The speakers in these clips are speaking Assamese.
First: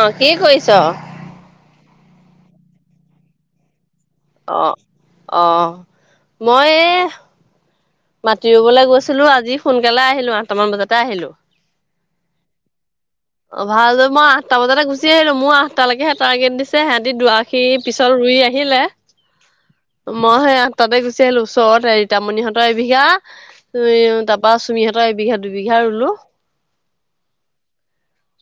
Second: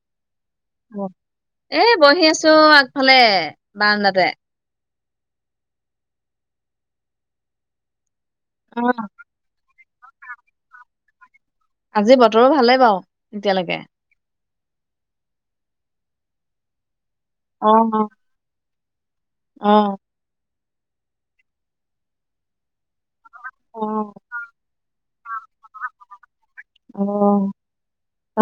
অঁ! কি কৰিছ? অ'। এ বহি আছোঁ আগফালে বাৰণ্ডাতে। অঁ! অঁ! মই এ মাতি ৰুবলে অ', গৈছিলো আজি সোনকালে আহিলো, আঠটামান বজাতে আহিলো। আজি বতৰো ভালে বাৰু অ এতিয়ালেকে। ভাল মই আঠটা বজতে গুচি আহিলো, মোৰ আঠটা লেকেহে টাৰ্গেট দিছে, সিহঁতি দু আ সি অ', পিছত ৰুই আহিলে। অ। মই সেই আঠ তাতে গুচি আহিলো ওচৰত ৰিতামণি হতৰ এবিঘা। অ', উম' তাপা চুমি হঁতৰ এবিঘা, দুবিঘা ৰুলো। অ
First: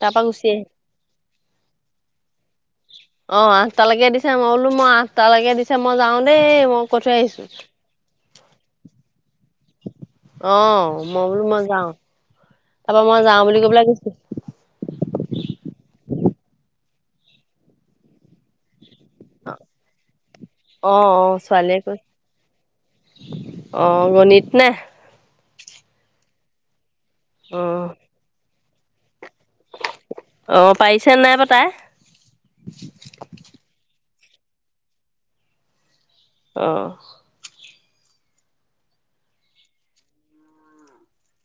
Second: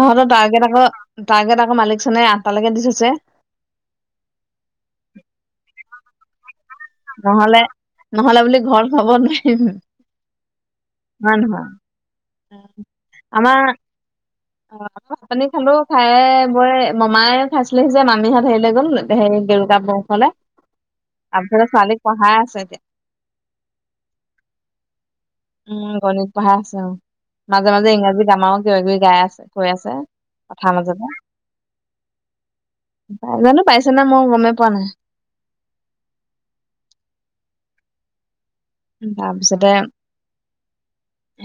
তাৰ পৰা গুচি টাৰ্গেট আহিলো আক টাৰ্গেট আক মালিক চনে আঠটালেকে দি থৈছে। অ আঠটালেকে দিছে মই বোলো মই আঠটালেকে দিছে, মই যাওঁ দেই। কৈ থৈ আহিছো ভাল হে, নহলে বুলি ঘৰত সোমাব নোৱাৰিম। অ মই হয় বোলো মই নহয়? যাওঁ, তাপা মই যাও বুলি আমাৰ কৈ পেলাই গো অ ভাত পানী খালো, খাই বৈ মামাই খাইছিলে সি যে, মামী হত হেৰিলে গ'ল। সেই দেউতা বংশলে, অ অ আগফালে ছোৱালীয়ে কৈছে ছোৱালীক পঢ়াই আছে এতিয়া। অ গণিত নে? উম' গণিত পঢ়াই আছে অ, মাজে অ' মাজে ইংৰাজী গ্ৰামাৰো কিবা কিবি গাই আছে। কৈ আছে অ' কথাৰ মাজতে। পাৰিছে নাই বা তাই নেজানো পাইছে নাই, মই গমেই পোৱা নাই। অ। তাৰপিছতে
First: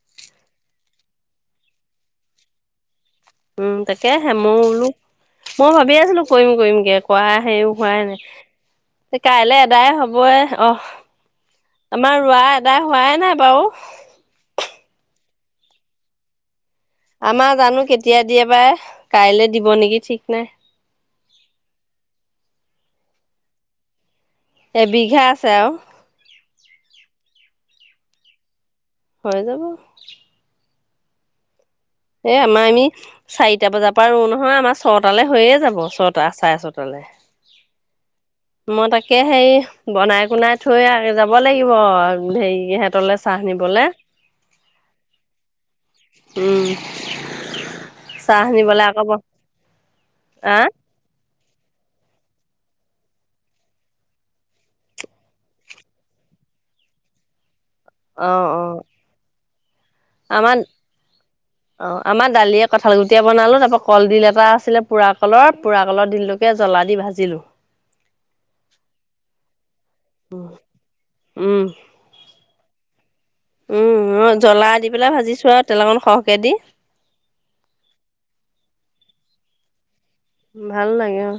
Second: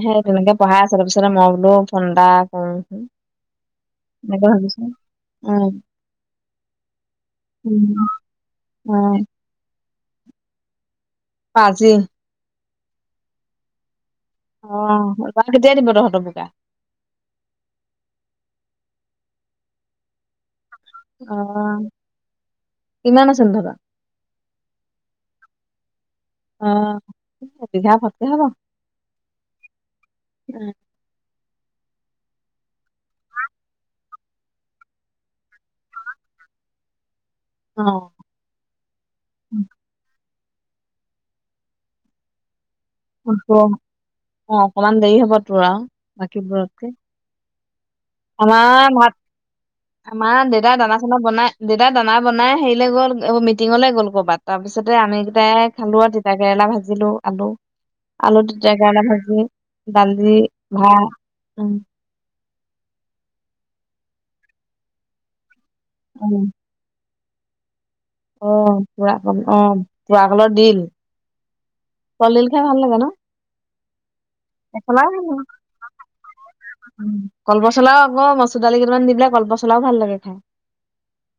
সে তেনেকে পঢ়াই আছে, তাৰপিছতে মই বোলো ফোন এটা কৰোঁ। উম' তাকেহে মইও বোলো। উম মই ভাবিয়ে আছিলো কৰিম কৰিম কে, কৰা হেৰি হোৱাই উম অ নাই। কাইলে এদায় হবই অ। আজি। আমাৰ ৰোৱা এদাই হোৱাই নাই বাও। অ তহঁতৰ কেতিয়া দিব তহঁতৰ বোকা। আমাৰ জানো কেতিয়া দিয়ে বা, কাইলে দিব নেকি ঠিক নাই। অ কিমান আছে নো তহঁতৰ। এবিঘা আছে আও। অ ছবিঘা থাকে হে ন। হৈ যাব। উম। এ আমাৰ নি চাৰিটা বজাত। পাৰোঁ নহয়, আমাৰ ছটালে হৈয়ে যাব, ছটা চাৰে ছয়টালে। অ। মই তাকে হেৰি বনাই কুনাই থৈ যাব লাগিব, হেৰি হেঁত অ অকমান দেৰি হ'ব তোৰ আও, উম বাকীবোৰত কৈ। চাহ নিবলে আমাৰ আকৌ ভাত, আমাৰ আহ দেউতা দানা দেতা দানা বনাই হেৰিলে গ'ল, মিটিঙলে গল কবাত, তাৰপিছতে আমি কেইটাই খালো। তিতা কেৰেলা ভাজিলো আলু। অ আলু, অ তিতা কেৰেলা ভাঁজি, দালি আমাৰ ভাত। অ আমাৰ দালিয়ে কঁঠালগুটিয়ে বনালো, তাপা কলডিল এটা আছিলে, পোৰা কলৰ পোৰা কলৰ উম ডিলটোকে জ্বলা দি ভাজিলো। অ পুৰা কল, অ পুৰা কলৰ ডিল, উম কল ডিল খাই ভাল লাগে ন? উম জ্বলা দি পচলা পেলাই ভাজিছো আৰু তেল অকন সৰহকে দি। কলপচলাও আকৌ মচুৰ দালি কেইটামান দি পেলাই, কলপচলাও ভাল লাগে খায়। ভাল লাগে অ'।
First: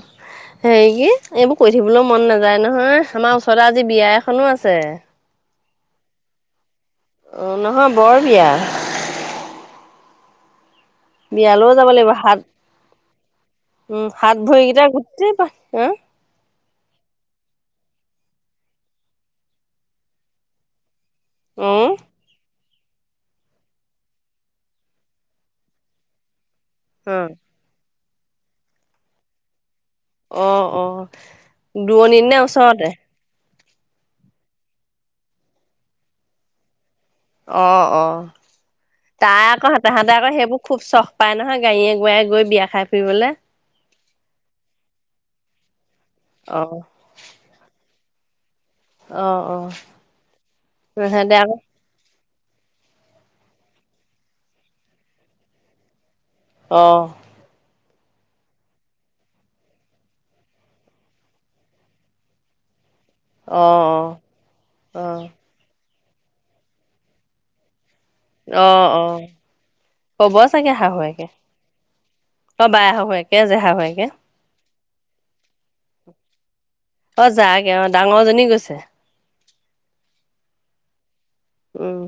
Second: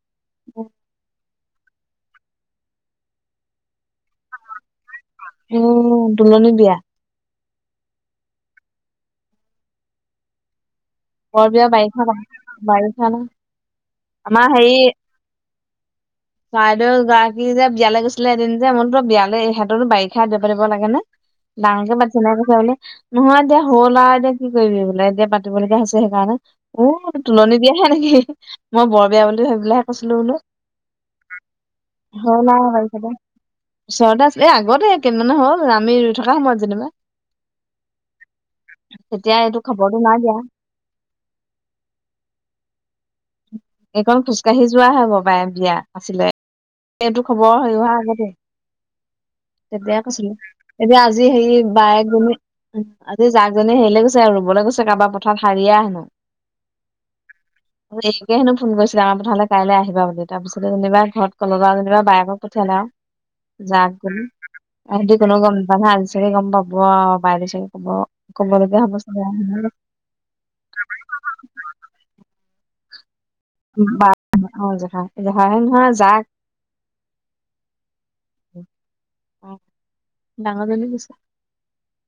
হেৰি কি, এইবোৰ কৈ থাকিবলৈও মন নাযায় নহয়, আমাৰ ওচৰতে আজি বিয়া এখনো আছে। উম, তুলনী বিয়া। অ', নহয়, বৰ বিয়া। বৰ বিয়া বিয়ালৈও যাব বাৰিষা লাগিব, হাত বাৰিষা ন উম, হাত আমাৰ ভৰিকেইটা গোটেই পাই হ'? বাইদেউ গৰাকী যে বিয়ালৈ গৈছিলে এদিন যে, মইতো বিয়ালে ইহঁতৰো বাৰিষা পাতিব লাগে নে! ডাঙৰকে পাতিছে নাই [unintelligible] নহয়, এতিয়া হ'ল আৰু এতিয়া কি কৰিবি বোলে এতিয়া পাতিবলগীয়া হৈছে সেইকাৰণে। অ ও তুলনি বিয়াহে নেকি, মই বৰ বিয়া বুলি ভাবি পেলাই হে কৈছিলোঁ। অ', অ'। দূৰণিত নে হ' নাই, ওচৰতে [unintelligible] ওচৰতে আছিলে, এ, আগতে কেদিনমান হ'ল আমি ৰৈ থকা সময়ত যেনিবা। অ', অ', তেতিয়া তাই এইটো আকৌ খবৰটো নাই তাহাঁতে আকৌ দিয়া সেইবোৰ খুব চখ পায় নহয়, গাড়ীয়ে গোৰায়ে গৈ বিয়া খাই ফুৰিবলৈ। এইকখন খোজকাঢ়ি যোৱা হ'ব পাই বিয়া আছিলে। অ'। এইটো খবৰ হেৰি অহা আগতে। অ অ তেতিয়াই কৈছিলে, এতিয়া আজি সিহঁতে আকৌ হেৰি বায়েকজনী আজি যাকজনী হেৰিলে গৈছে আৰু ৰুবলৈ গৈছে, কাৰোবাৰ পথাৰ হাৰিয়া অ'। [inaudible] হেনো ফোন কৰিছিলে। [unintelligible] প্ৰথমতে কাইলৈ আহিবা বুলি, তাৰপিছতে যেনিবা ঘৰত ক'লত যেনিবা বায়েকক পঠিয়ালে আৰু। অ যা গ'লি [unintelligible] অ সিহটি কোনেও গম নাপায়, আজি চাগে গম পাব [unintelligible] গম পাব। অ', অ', ক'ব চাগে শাহুৱুৱেকে। অ', বায়ে শাহুৱেক। [unintelligible] শাহুৱেকে। অ', জেঠা, জেঠা শাহুৱেক নহয় জানো? অ', যাগে আৰু ডাঙৰ জনী গৈছে। ডাঙৰ জনি গৈছে? উম,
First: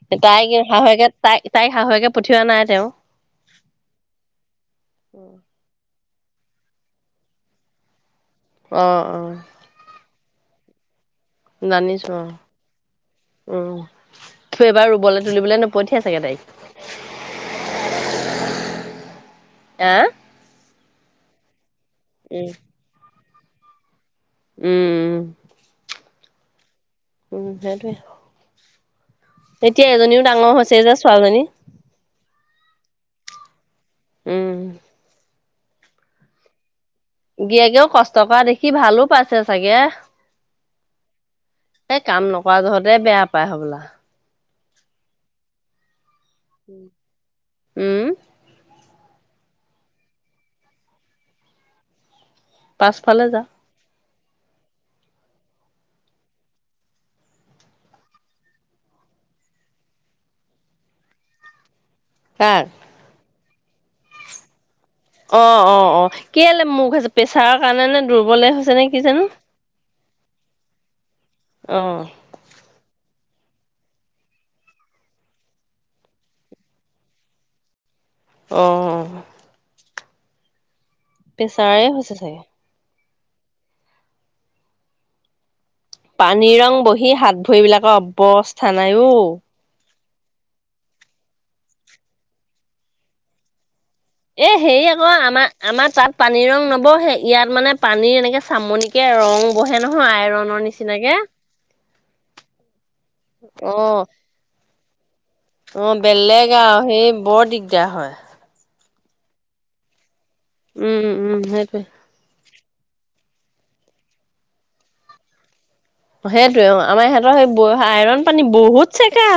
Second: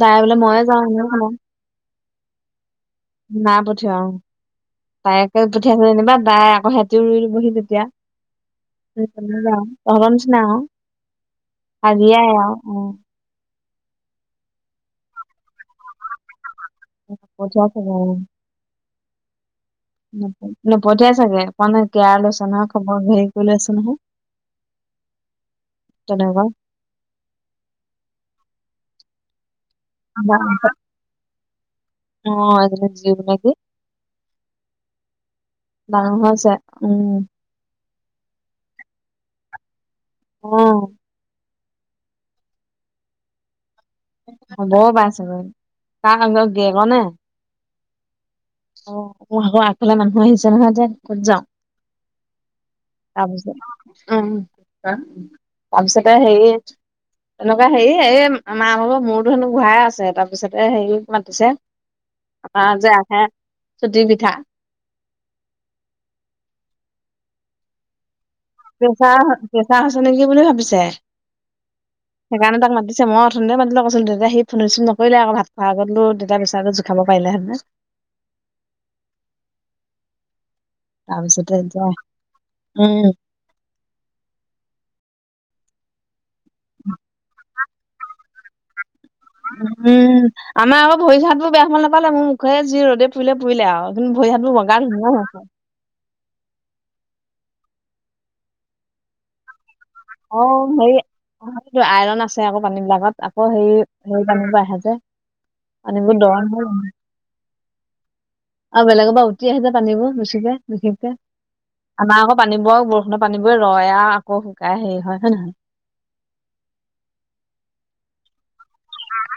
তাই বোলে তাইক ময়ে এই যাওঁ এনেকে শাহুয়েকে ক'লে তাই, তাইক শাহুয়েকে পঠিওৱা নাই তেওঁ। নাই পঠিওৱা অ'। বায়েকে পঠিয়াইছো যেনিবা তাই আকৌ সিহঁতিও মিলিবহি তেতিয়া। অ অ তহতৰ নিছিনা আৰু। জানিছোঁ অ'। হাজিয়াই আৰু উম উম, এবাৰ ৰুবলৈ তুলিবলৈ নপঠিয়াই চাগে তাইক। [inaudible] আহ'! নপঠিয়াই চাগে, মানে কেয়াৰ লৈছে উম নহয়, খবৰ হেৰি কৰি লৈছে নহয়। উম। তেনেকুৱা। উম, সেইটোৱে। এতিয়া এজনীও বা ডাঙৰ হৈছেহি যে ছোৱালীজনী। অ', [unintelligible] নেকি? উম। ডাঙৰ হৈছে, উম। জীয়কেও কষ্ট কৰা দেখি ভালো পাইছে চাগে। উম। এই কাম নকৰা জহতে বেয়া পায় হ'বলা। হব পাই ছাগে তাৰ [unintelligible] উম। অ, মোৰ আগৰ আগফালে মানুহ আহিছে নহয় যে ক'ত যাওঁ? পাছফালে যা তাৰপিছত [unintelligible] উম, তাৰপিছতে হেৰি, এনেকুৱা হেৰি এই মা ভাগৰ মোৰতো হেনো ঘূৰাই আছে। তাৰপিছতে হেৰিক মাতিছে, কাক তাৰ যে আহে চুটি পিঠা। অ অ অ কেলে মোৰ ঘূৰাইছে, প্ৰেছাৰৰ কাৰণে নে দুৰ্বলে, হৈছে নে কি প্ৰচা জানো প্ৰেছাৰ হৈছে নেকি বুলি ভাবিছে। অ। সেইকাৰণে তাক মাতিছে, মই অথনিতে মাতিলো কৈছে তেতিয়া সি ফোন ৰিচিভ নকৰিলে আকৌ ভাত খোৱা আগত তেতিয়া প্ৰেছাৰ টো জু খাব পাৰিলেহলে। অ অঁ অ। তাৰপিছতে প্ৰেছাৰে এতিয়া, হৈছে চাগে উম। পানী ৰং বহি হাত ভৰিবিলাকৰ অৱস্থা নাই অ। উম, আমাৰ আকৌ ভৰি হাত বোৰ বেয়া হ'ব নাপালে মোৰ মুখে যি ৰ'দে পুৰিলে পুৰিলে আৰু। মোৰ ভৰি এ হাতবোৰ বগা হেৰি আকৌ ধুনীয়া আমাৰ হয়। আমাৰ তাত পানী ৰং নবহে ইয়াত মানে পানীৰ এনেকে চামনিকে ৰং। বহে নহয়, আইৰনৰ নিচিনাকে। তাত আইৰণ আছে আকৌ পানী বিলাকত, আকৌ সেই হে পানীৰ পৰা আহে যে, অঁ পানীবোৰ দ বেলেগ নহয় আৰু জানো সেই বৰ দিগদাৰ হয়। আৰু বেলেগৰ পৰা উটা আহে যে পানীবোৰ বেছিকে উম বিশেষকে। উম সেইটোৱে আমাৰ আকৌ পানী বোৰ বৰষুণ পানীবোৰ ৰৈ আও, আকৌ শুকাই হেৰি হয় নে নহয়। সেইটোয়ে, অ' আমাৰ সিহঁতৰ সেই আইৰন পানী বহুত চেকা।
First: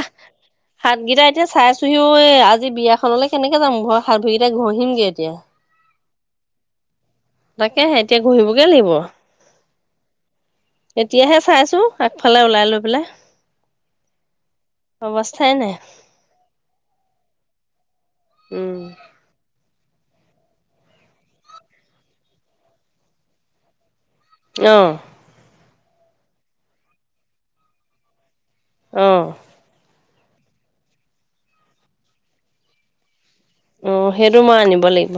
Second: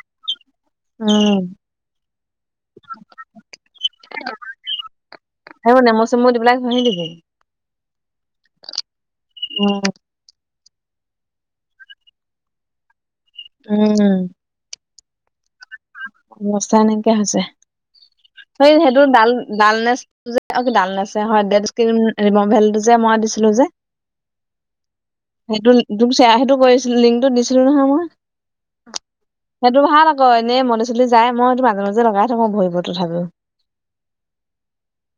হাতকেইটা উম এতিয়া চাইছোহিও, আজি বিয়াখনলৈ কেনেকে যাম, ঘৰত হাত ভৰিকেইটা ঘঁহিমগৈ এতিয়া। সেইবোৰ নেমু চেমু দি পেলাই ঘহি দিবি। তাকেহে, এতিয়া ঘহিবগে লাগিব। উম এতিয়াহে চাইছো আগফালে ওলাই লৈ পেলাই। উম। অৱস্থাই নাই। অৱস্থাই নাইকিয়া হৈছে। সেই উম সেইটো ডাল, ডালনেচ যে অ' কি ডালনেচে হে হয় ডেড স্ক্ৰিন ৰিম'ভেলটো মই দিছিলো যে। [inaudible] অ' সেইটো তোক চিয়েৰটো কৰিছিলো লিংকটো দিছিলো নহয় মই। অঁ সেইটো ভাল আকৌ এনে মলি চলি যায়, মই সেইটো মাজে মাজে লগাই থাকো ভৰিবোৰত তথাপিও। অ' সেইটো মই আনিব লাগিব।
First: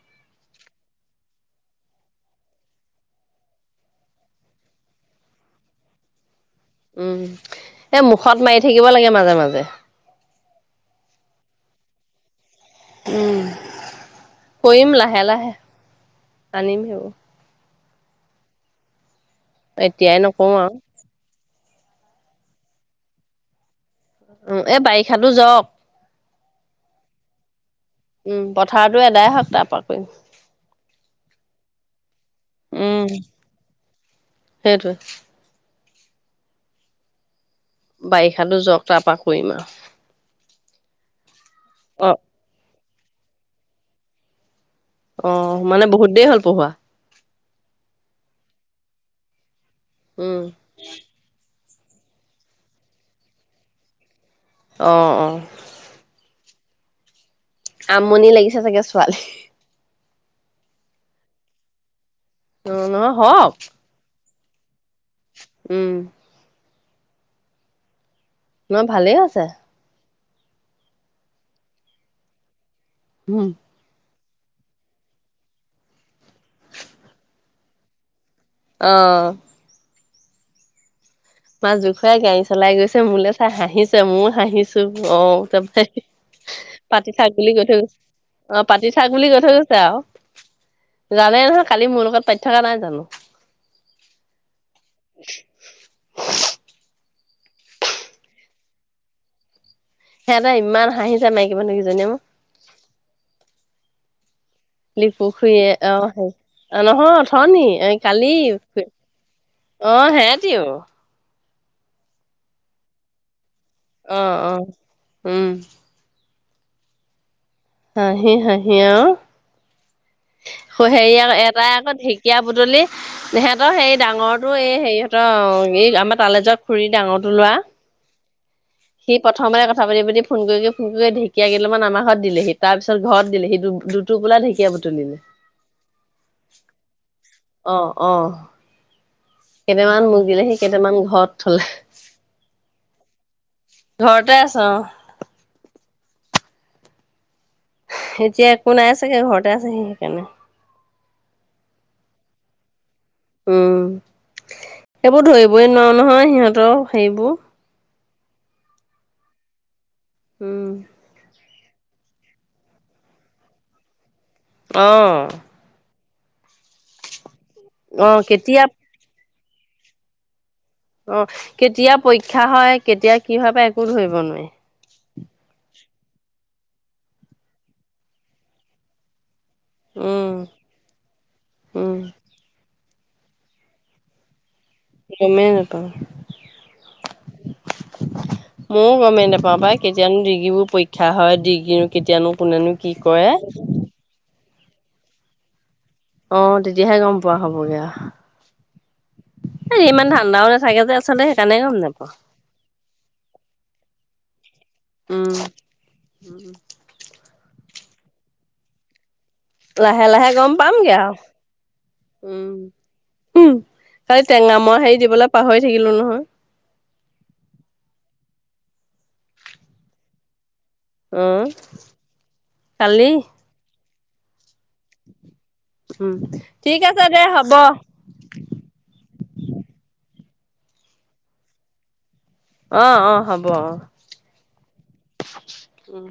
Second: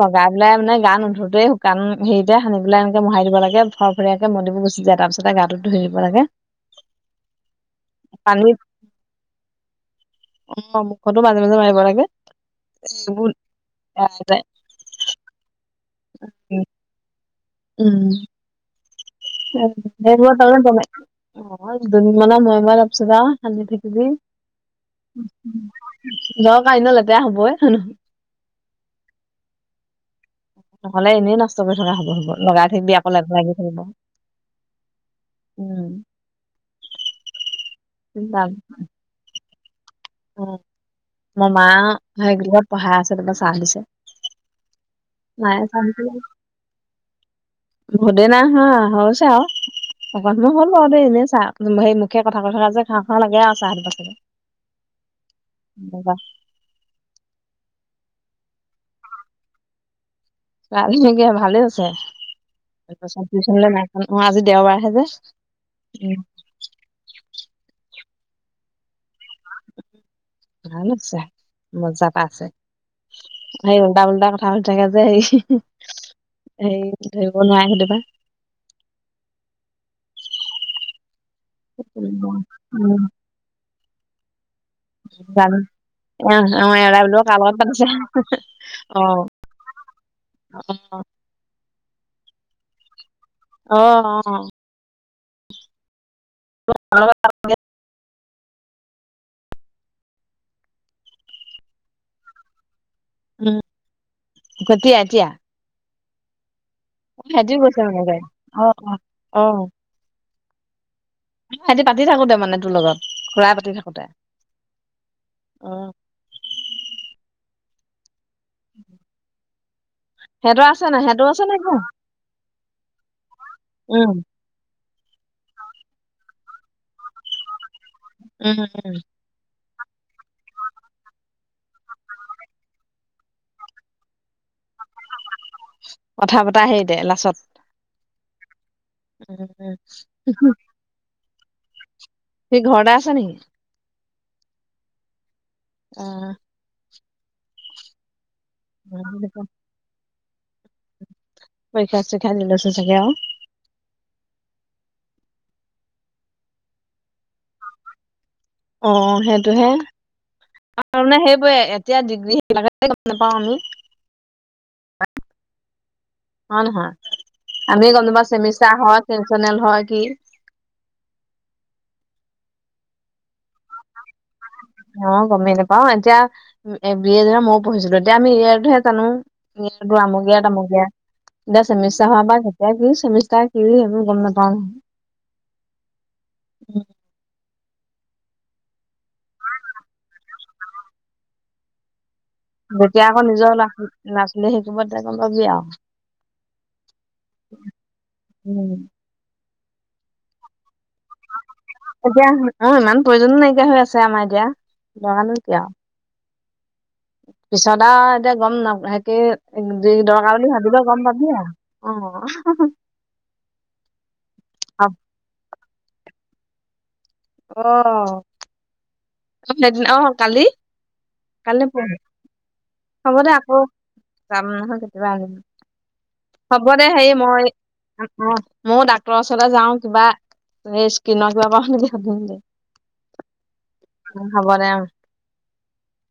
লগাই পেলাই মানে গা নোধোতে শুকান হেৰিতে সানি পেলাই এনেকে মোহাই দিব লাগে। ফৰফৰীয়াকে মলিবোৰ গুচি যায়, তাৰ পিছতে গাটো ধুই দিব লাগে। উম, এ মুখত পানীত মাৰি থাকিব লাগে মাজে মাজে। অ' মুখতো মাজে মাজে মাৰিব লাগে। উম [unintelligible] কৰিম লাহে লাহে, আনিম সেইবোৰ। উম্, এতিয়াই বেংগলোৰত নকওঁ বাহিৰত আৰু বনাই। হ'ব আৰু দুদিন মানৰ মুৰে মুৰে। তাৰপিছত সানি থাকিবি। উম এই বাৰিষাতো যাওক দৰকাৰ নাই, আনেও লেতেৰা হ'বই হয়নে, নহয়। উম্, পথাৰতো এদাই হওঁক তাৰপৰা কৰিম। নহ'লে এনেই নষ্ট কৰি থকা হ'ব হ'ব, লগাই থাকিব উম আকৌ লেতেৰা লাগি থাকিব। সেইটোৱে উম্। বাৰিষাতো যাওঁক, তাৰপা কৰিম আৰু। অ', মোৰ মা অ সেই পঢ়াই আছে, তোমাক চাহ দিছে। অ', মানে বহুত দেৰি হ'ল পঢ়োৱা? বহুত দেৰি নাই হোৱা, হৈছে আৰু উম অকনমান সময় হ'ল। অ', দে এনে চাহ, সেই মুখে কথা কৈ থকা যে খাওঁ খাওঁ লাগে আৰু চাহ একাপ। অ', অ'। অ'। আমনি লাগিছে চাগে ছোৱালীৰ। ছোৱালী নেকি ভালে হৈছে। অ তাই নহয় টিউচন চিউচনলে নাই যোৱা যে। অ'আজি দেওবাৰহে যে। উম্। উম নহয় ভালেই হৈছে। ভাল হৈছে, মজা এটা পাইছে। উম্। তাই উল্টা পুল্টা কথা শুধি থাকে যে, এই হেৰি ধৰিব নোৱাৰে কেতিয়াবা। অ', মাজুখুৰাই গাড়ী চলাই গৈছে। উম মোলৈ চাই হাঁহিছে, মইয়ো হাঁহিছো। অ' তাৰ আহ্, আমাৰ এওৰাই বোলো কাৰ লগত পাতিছে, অ পাতি থাক অ', অ'। জানেই নহয়, কালি মোৰ লগত পাতি থকা নাই জানোঁ। অ' অ'অ'। মোৰ লগত সিহঁতে ইমান হাঁহিছে, মাইকি মানুহ কিজনীয়েওঁ। উম্। লিকু খুৰীয়ে। অ' নহয়, সিহঁতিও অথনি, গৈছে মানে এই তাই কালি। অ', অ', সেহেতিও। সিহঁতি পাতি থাকোতে মানে তোৰ লগত, খুৰাই পাতি থাকোঁ অ', অ', উম্। হাঁহি হাঁহি আৰু। সিহঁতৰ আছে নাই হেৰি সিহঁতৰ আকৌ, আছে নাই ক এটাই আকৌ ঢেকীয়া বুটলি। সিহঁতৰ হেৰি উম, ডাঙৰ এই হেৰিহতৰ, এই আমাৰ তালে যোৱা খুৰী ডাঙৰটো ল'ৰা। উম্, উম্। সি প্ৰথমতে কথা পাতি পাতি ফোন কৰি ফোন কৰি কৰি ঢেকীয়া কেইদালামান আমাৰ ঘৰত দিলেহি। তাৰ পিছত ঘৰত দিলেহি দুটোপোলা ঢেকীয়া বুতলিলে। কথা পতা হেৰিতে, লাচত। অ', অ', কেইটামান মোক দিলেহি, কেইটামান ঘৰত থ'লে। সি ঘৰতে আছে নেকি? ঘৰতে আছে অ'। উম্। এতিয়া একো নাই চাগে, ঘৰতে আছে সি সেইকাৰণে। পৰীক্ষা চৰিখা [unintelligible] চাগে আও উম, এইবোৰ ধৰিবই নোৱাৰো নহয়, সিহঁতৰ হেৰিবোৰ। অ', সেইটোহে উম, আৰু মানে সেইবোৰে এতিয়া ডিগ্ৰী সেইবিলাকে গম নাপাওঁ আমি। অ' হয় নহয়, আমিয়ে গম অ', নাপাওঁ, কেতিয়া ছেমিষ্টাৰ হয়, [unintelligible] চনেল হয় কি অ', কেতিয়া পৰীক্ষা হয়, কেতিয়া কি হয় বা একো ধৰিব নোৱাৰি। অ', গমেই নাপাও, এতিয়া এ, বি এ যেনিবা মইও পঢ়িছিলো, এতিয়া আমি ইয়েৰটোহে জানো। [unintelligible] উম আমুকীয়া তামুকীয়া, এতিয়া উম চেমিষ্টাৰ হোৱাৰ পা যেতিয়া কি চেমিষ্টাৰ এই, এইবোৰ গম নাপাওঁ নহয়। গমেই নাপাও মও গমেই নাপাওঁ পাই, কেতিয়ানো ডিগ্ৰী বোৰ পৰীক্ষা হয়, ডিগ্ৰীনো কেতিয়ানো, কোনেনো কি আকৌ কৰে। নিজৰ ল'ৰা ল'ৰা-ছোৱালী হেৰী কৰিব যেতিয়া গম পাবি আৰু অ', তেতিয়াহে গম পোৱা হ'বগে আৰু। উম এ, ইমান ধাণ্ডাও নাথাকে যে আচলতে সেইকাৰণে গম নাপাওঁ এতিয়া অ', ইমান প্ৰয়োজনো নাইকিয়া হৈ আছে, আমাৰ এতিয়া ল'ৰা উম নো কি আৰু [unintelligible] পিছত আৰু এতিয়া, গম না সে কি লাহে যদি লাহে দৰকাৰ গম বুলি ভাবিলও, পামগে গম আৰু পাবি আও উম অ', উম, খালি টেঙা মৰা অ হেৰি দিবলে পাহৰি থাকিলো নহয়। অ' [unintelligible] অ', কালি, অ কাইলে পম, কালি হ'ব দে আকৌ চাম নহয়, কেতিয়া [unintelligible] উম, ঠিক আছে দে হ'ব। অ', ময়ো ডাক্তৰৰ ওচৰলে যাও কিবা, এই স্কিনৰ কিবা পাও নেকি শুধুংগে? অ', অ ', হ'ব, অ' অ', হবদে অ' উম।